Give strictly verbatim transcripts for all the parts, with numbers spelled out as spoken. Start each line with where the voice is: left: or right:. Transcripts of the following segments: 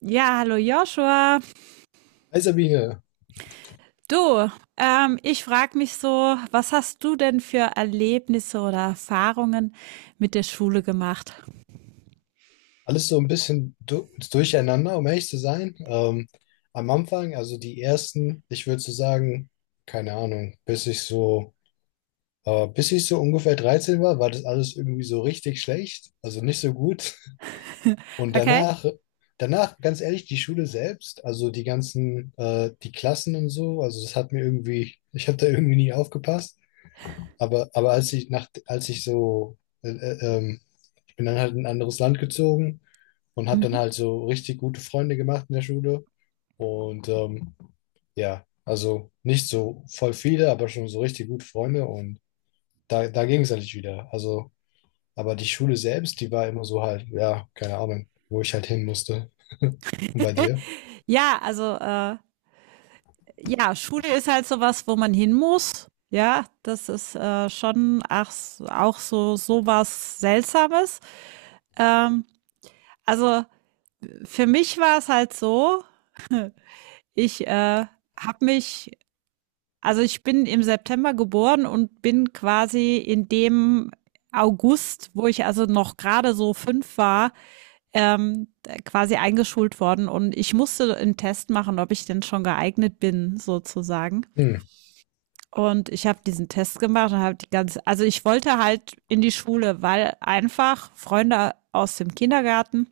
right: Ja, hallo Joshua.
left: Hi Sabine,
right: Du, ähm, ich frage mich so, was hast du denn für Erlebnisse oder Erfahrungen mit der Schule gemacht?
left: alles so ein bisschen du durcheinander, um ehrlich zu sein. Ähm, am Anfang, also die ersten, ich würde so sagen, keine Ahnung, bis ich so, äh, bis ich so ungefähr dreizehn war, war das alles irgendwie so richtig schlecht, also nicht so gut. Und
right: Okay?
left: danach, danach, ganz ehrlich, die Schule selbst, also die ganzen, äh, die Klassen und so, also das hat mir irgendwie, ich habe da irgendwie nie aufgepasst. Aber, aber als ich nach, als ich so, äh, äh, ähm, ich bin dann halt in ein anderes Land gezogen und habe dann
right: Mhm.
left: halt so richtig gute Freunde gemacht in der Schule. Und ähm, ja, also nicht so voll viele, aber schon so richtig gute Freunde. Und da, da ging es eigentlich wieder. Also, aber die Schule selbst, die war immer so halt, ja, keine Ahnung, wo ich halt hin musste. Und bei dir?
right: Ja, also äh, ja, Schule ist halt sowas, wo man hin muss. Ja, das ist äh, schon ach, auch so sowas Seltsames. Ähm, also für mich war es halt so, ich äh, habe mich Also ich bin im September geboren und bin quasi in dem August, wo ich also noch gerade so fünf war, ähm, quasi eingeschult worden und ich musste einen Test machen, ob ich denn schon geeignet bin, sozusagen.
left: Hm.
right: Und ich habe diesen Test gemacht und habe die ganze, also ich wollte halt in die Schule, weil einfach Freunde aus dem Kindergarten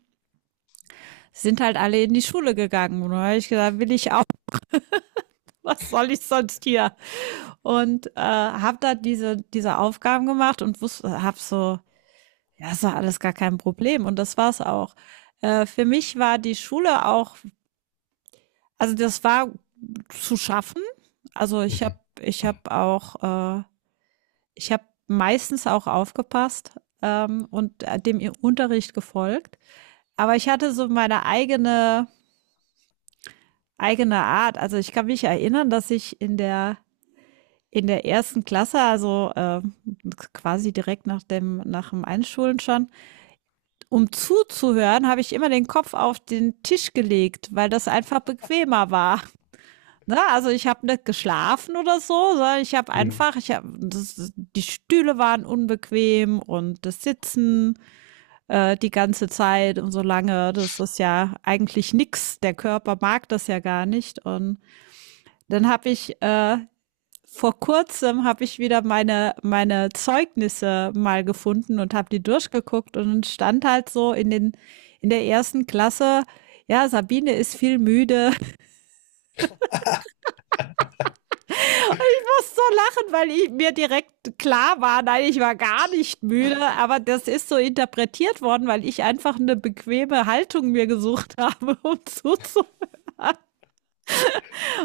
right: sind halt alle in die Schule gegangen. Und da habe ich gesagt, will ich auch, was soll ich sonst hier? Und äh, habe da diese, diese Aufgaben gemacht und wusste, habe so, ja, das war alles gar kein Problem und das war's auch. Äh, für mich war die Schule auch, also das war zu schaffen. Also ich habe,
left: Mhm.
right: ich habe auch, äh, ich habe meistens auch aufgepasst, ähm, und äh, dem ihr Unterricht gefolgt. Aber ich hatte so meine eigene eigene Art. Also ich kann mich erinnern, dass ich in der in der ersten Klasse, also äh, quasi direkt nach dem, nach dem Einschulen schon, um zuzuhören, habe ich immer den Kopf auf den Tisch gelegt, weil das einfach bequemer war. Na, also ich habe nicht geschlafen oder so, sondern ich habe
left: Hm.
right: einfach, ich habe, das, die Stühle waren unbequem und das Sitzen äh, die ganze Zeit und so lange, das ist ja eigentlich nix. Der Körper mag das ja gar nicht. Und dann habe ich äh, vor kurzem habe ich wieder meine, meine Zeugnisse mal gefunden und habe die durchgeguckt und stand halt so in den, in der ersten Klasse, ja, Sabine ist viel müde. Ich muss so lachen, weil ich mir direkt klar war, nein, ich war gar nicht müde, aber das ist so interpretiert worden, weil ich einfach eine bequeme Haltung mir gesucht habe, um zuzuhören.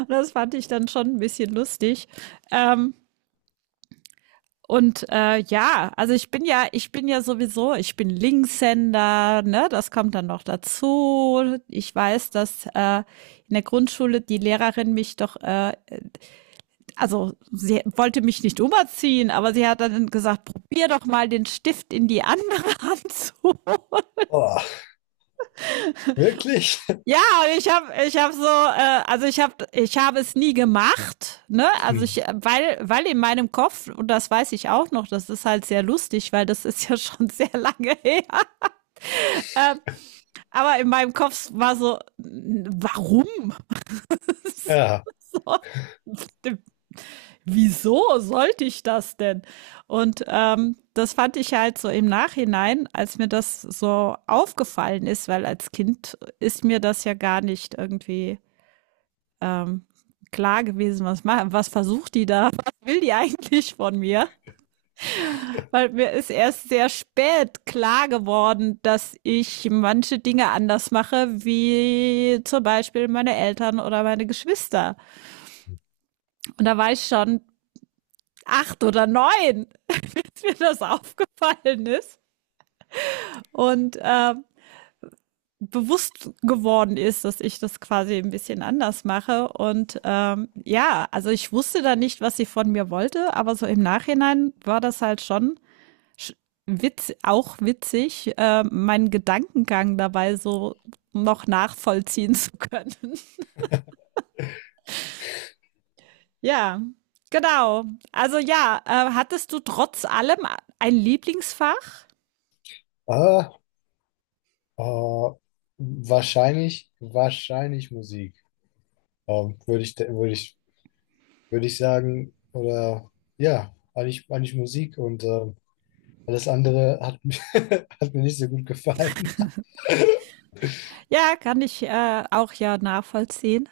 right: Das fand ich dann schon ein bisschen lustig. Ähm, Und äh, ja, also ich bin ja, ich bin ja sowieso, ich bin Linkshänder, ne, das kommt dann noch dazu. Ich weiß, dass äh, in der Grundschule die Lehrerin mich doch, äh, also sie wollte mich nicht umerziehen, aber sie hat dann gesagt, probier doch mal den Stift in die andere Hand zu.
left: Oh, wirklich?
right: Ja, und ich habe ich habe so, äh, also ich habe ich habe es nie gemacht, ne? Also
left: Hm.
right: ich, weil, weil in meinem Kopf, und das weiß ich auch noch, das ist halt sehr lustig, weil das ist ja schon sehr lange her. Ähm, aber in meinem Kopf war so, warum?
left: Ja.
right: Wieso sollte ich das denn? Und ähm, das fand ich halt so im Nachhinein, als mir das so aufgefallen ist, weil als Kind ist mir das ja gar nicht irgendwie ähm, klar gewesen, was, ma- was versucht die da, was will die eigentlich von mir? Weil mir ist erst sehr spät klar geworden, dass ich manche Dinge anders mache, wie zum Beispiel meine Eltern oder meine Geschwister. Und da war ich schon acht oder neun, als mir das aufgefallen ist. Und äh, bewusst geworden ist, dass ich das quasi ein bisschen anders mache. Und ähm, ja, also ich wusste da nicht, was sie von mir wollte, aber so im Nachhinein war das halt schon witz, auch witzig, äh, meinen Gedankengang dabei so noch nachvollziehen zu können. Ja, genau. Also ja, äh, hattest du trotz allem ein Lieblingsfach?
left: Ah. Äh, wahrscheinlich, wahrscheinlich Musik. Ähm, würde ich, würde ich, würde ich sagen, oder ja, eigentlich, eigentlich Musik und ähm, alles andere hat, mir- hat mir nicht so gut gefallen.
right: Ja, kann ich äh, auch ja nachvollziehen.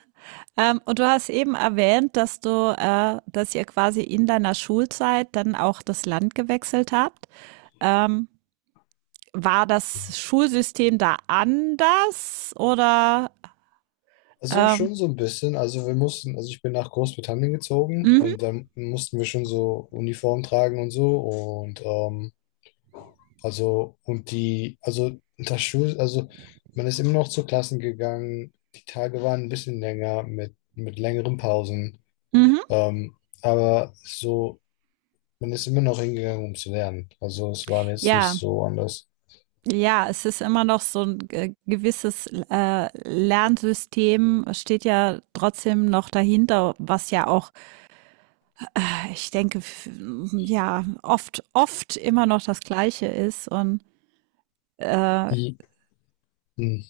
right: Ähm, und du hast eben erwähnt, dass du, äh, dass ihr quasi in deiner Schulzeit dann auch das Land gewechselt habt. Ähm, War das Schulsystem da anders oder?
left: Also
right: Ähm,
left: schon so ein bisschen. Also wir mussten, also ich bin nach Großbritannien gezogen
right: mhm,
left: und dann mussten wir schon so Uniform tragen und so. Und ähm, also und die, also das Schul, also man ist immer noch zu Klassen gegangen. Die Tage waren ein bisschen länger mit, mit längeren Pausen.
right: mhm.
left: Ähm, aber so, man ist immer noch hingegangen, um zu lernen. Also es war jetzt nicht
right: Ja,
left: so anders.
right: ja, es ist immer noch so ein äh, gewisses äh, Lernsystem, steht ja trotzdem noch dahinter, was ja auch, ich denke, f- ja, oft, oft immer noch das Gleiche ist. Und äh,
left: I- m.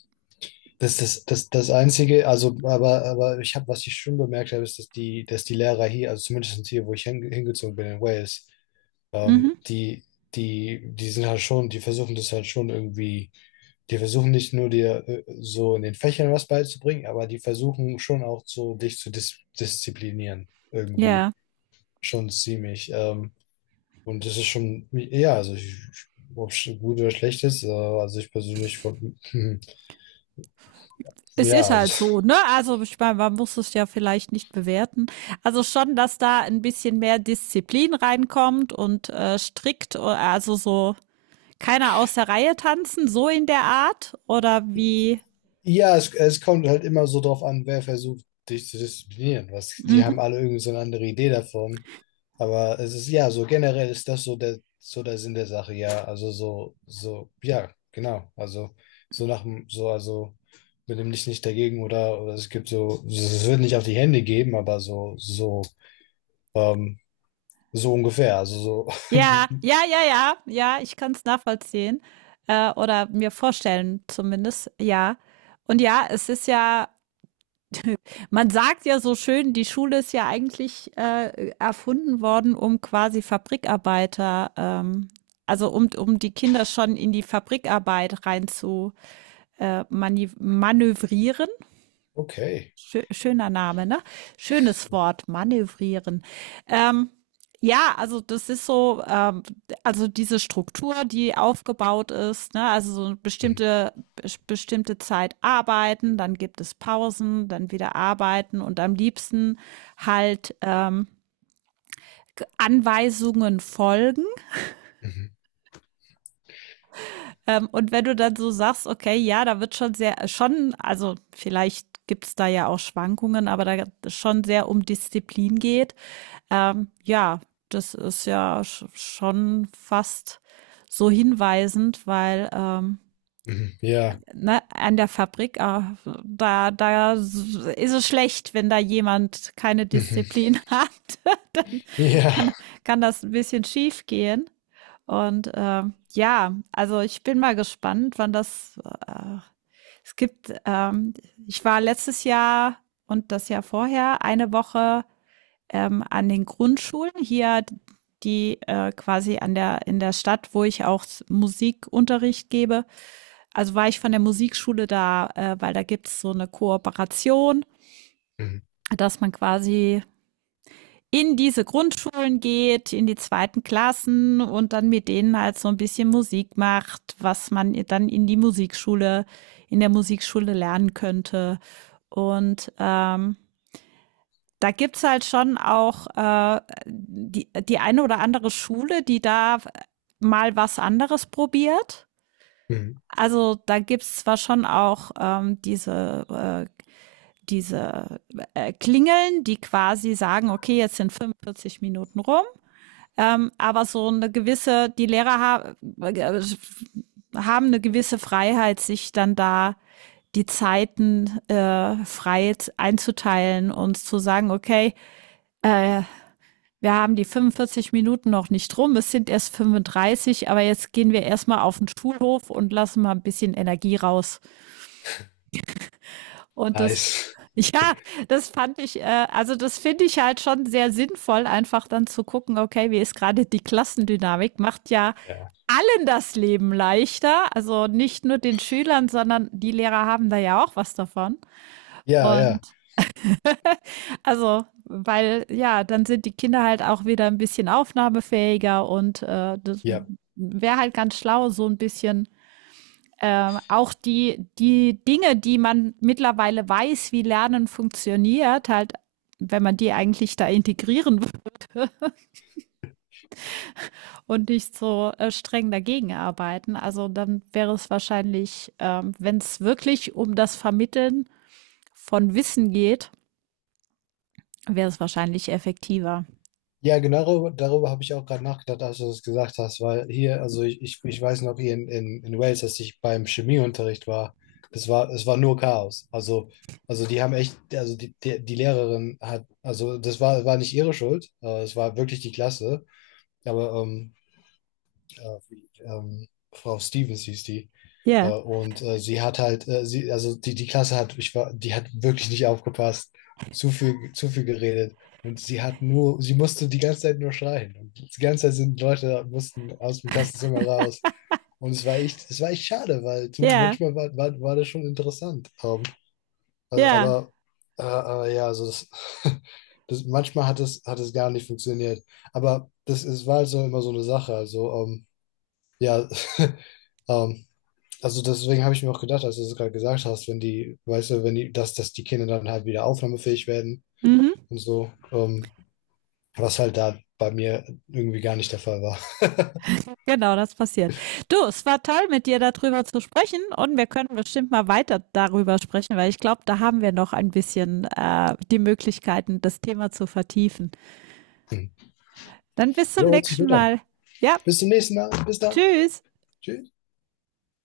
left: Das, das, das, das Einzige, also, aber, aber ich habe, was ich schon bemerkt habe, ist, dass die, dass die Lehrer hier, also zumindest hier, wo ich hinge- hingezogen bin in Wales, ähm,
right: mhm,
left: die, die, die sind halt schon, die versuchen das halt schon irgendwie, die versuchen nicht nur dir äh, so in den Fächern was beizubringen, aber die versuchen schon auch so, dich zu dis disziplinieren, irgendwie.
right: ja,
left: Schon ziemlich. Ähm, Und das ist schon, ja, also ich, ob es gut oder schlecht ist, äh, also ich persönlich, von,
right: es ist
left: ja,
right: halt
left: also,
right: so, ne? Also ich meine, man muss es ja vielleicht nicht bewerten. Also schon, dass da ein bisschen mehr Disziplin reinkommt und äh, strikt, o- also so keiner aus der Reihe tanzen, so in der Art oder wie?
left: ja, es, es kommt halt immer so drauf an, wer versucht, dich zu disziplinieren. Was, die
right: Mhm.
left: haben alle irgendwie so eine andere Idee davon. Aber es ist, ja, so generell ist das so der, so der Sinn der Sache, ja. Also so, so, ja, genau. Also so nach dem, so, also mit dem Licht nicht dagegen oder, oder es gibt so, es wird nicht auf die Hände geben, aber so, so, ähm, so ungefähr. Also so.
right: Ja, ja, ja, ja, ja, ich kann es nachvollziehen äh, oder mir vorstellen zumindest, ja. Und ja, es ist ja, man sagt ja so schön, die Schule ist ja eigentlich äh, erfunden worden, um quasi Fabrikarbeiter, ähm, also um, um die Kinder schon in die Fabrikarbeit rein zu äh, mani- manövrieren.
left: Okay.
right: Schö schöner Name, ne? Schönes Wort, manövrieren. Ähm, ja, also das ist so, ähm, also diese Struktur, die aufgebaut ist, ne, also so eine
left: Mhm.
right: bestimmte, bes- bestimmte Zeit arbeiten, dann gibt es Pausen, dann wieder arbeiten und am liebsten halt ähm, Anweisungen folgen.
left: Mhm.
right: Ähm, und wenn du dann so sagst, okay, ja, da wird schon sehr, schon, also vielleicht gibt's da ja auch Schwankungen, aber da schon sehr um Disziplin geht. Ähm, ja, das ist ja sch schon fast so hinweisend, weil ähm,
left: Mhm. Ja.
right: ne, an der Fabrik, äh, da, da s- ist es schlecht, wenn da jemand keine
left: Mhm.
right: Disziplin hat. Dann
left: Ja.
right: kann, kann das ein bisschen schief gehen. Und ähm, ja, also ich bin mal gespannt, wann das. Äh, es gibt, ähm, ich war letztes Jahr und das Jahr vorher eine Woche ähm, an den Grundschulen hier, die äh, quasi an der in der Stadt, wo ich auch Musikunterricht gebe. Also war ich von der Musikschule da, äh, weil da gibt es so eine Kooperation,
left: Mhm.
right: dass man quasi in diese Grundschulen geht, in die zweiten Klassen und dann mit denen halt so ein bisschen Musik macht, was man dann in die Musikschule, in der Musikschule lernen könnte. Und ähm, da gibt's halt schon auch äh, die, die eine oder andere Schule, die da mal was anderes probiert.
left: Mhm.
right: Also da gibt's zwar schon auch ähm, diese, äh, diese äh, Klingeln, die quasi sagen, okay, jetzt sind fünfundvierzig Minuten rum, ähm, aber so eine gewisse, die Lehrer ha äh, haben eine gewisse Freiheit, sich dann da die Zeiten äh, frei einzuteilen und zu sagen, okay, äh, wir haben die fünfundvierzig Minuten noch nicht rum, es sind erst fünfunddreißig, aber jetzt gehen wir erstmal auf den Schulhof und lassen mal ein bisschen Energie raus. Und das,
left: Nice.
right: ja, das fand ich, äh, also das finde ich halt schon sehr sinnvoll, einfach dann zu gucken, okay, wie ist gerade die Klassendynamik, macht ja
left: Ja.
right: allen das Leben leichter, also nicht nur den Schülern, sondern die Lehrer haben da ja auch was davon.
left: Ja,
right: Und
left: ja.
right: also, weil ja, dann sind die Kinder halt auch wieder ein bisschen aufnahmefähiger und, äh, das
left: Ja.
right: wäre halt ganz schlau, so ein bisschen, ähm, auch die die Dinge, die man mittlerweile weiß, wie Lernen funktioniert, halt wenn man die eigentlich da integrieren würde und nicht so, äh, streng dagegen arbeiten. Also, dann wäre es wahrscheinlich, äh, wenn es wirklich um das Vermitteln von Wissen geht, wäre es wahrscheinlich effektiver.
left: Ja, genau darüber, darüber habe ich auch gerade nachgedacht, als du das gesagt hast, weil hier, also ich, ich, ich weiß noch hier in, in, in Wales, dass ich beim Chemieunterricht war, das war, es war nur Chaos. Also, also die haben echt, also die, die, die Lehrerin hat, also das war, war nicht ihre Schuld, äh, es war wirklich die Klasse. Aber ähm, äh, wie, ähm, Frau Stevens hieß die.
right: Ja,
left: Äh, und äh, sie hat halt, äh, sie, also die, die Klasse hat, ich war, die hat wirklich nicht aufgepasst, zu viel, zu viel geredet. Und sie hat nur, sie musste die ganze Zeit nur schreien. Und die ganze Zeit sind Leute, mussten aus dem Klassenzimmer raus. Und es war echt, es war echt schade, weil zum-
right: ja,
left: manchmal war, war, war das schon interessant. Ähm, also,
right: ja.
left: aber äh, aber ja, also das, das, manchmal hat es, hat es gar nicht funktioniert. Aber das, es war also immer so eine Sache. Also, ähm, ja, ähm, also deswegen habe ich mir auch gedacht, als du es gerade gesagt hast, wenn die, weißt du, wenn die, dass, dass die Kinder dann halt wieder aufnahmefähig werden
right: Mhm,
left: und so, ähm, was halt da bei mir irgendwie gar nicht der Fall war.
right: genau, das passiert. Du, es war toll, mit dir darüber zu sprechen und wir können bestimmt mal weiter darüber sprechen, weil ich glaube, da haben wir noch ein bisschen äh, die Möglichkeiten, das Thema zu vertiefen. Dann bis zum
left: Jo, hört sich
right: nächsten
left: gut an.
right: Mal. Ja,
left: Bis zum nächsten Mal. Bis dann.
right: tschüss.
left: Tschüss.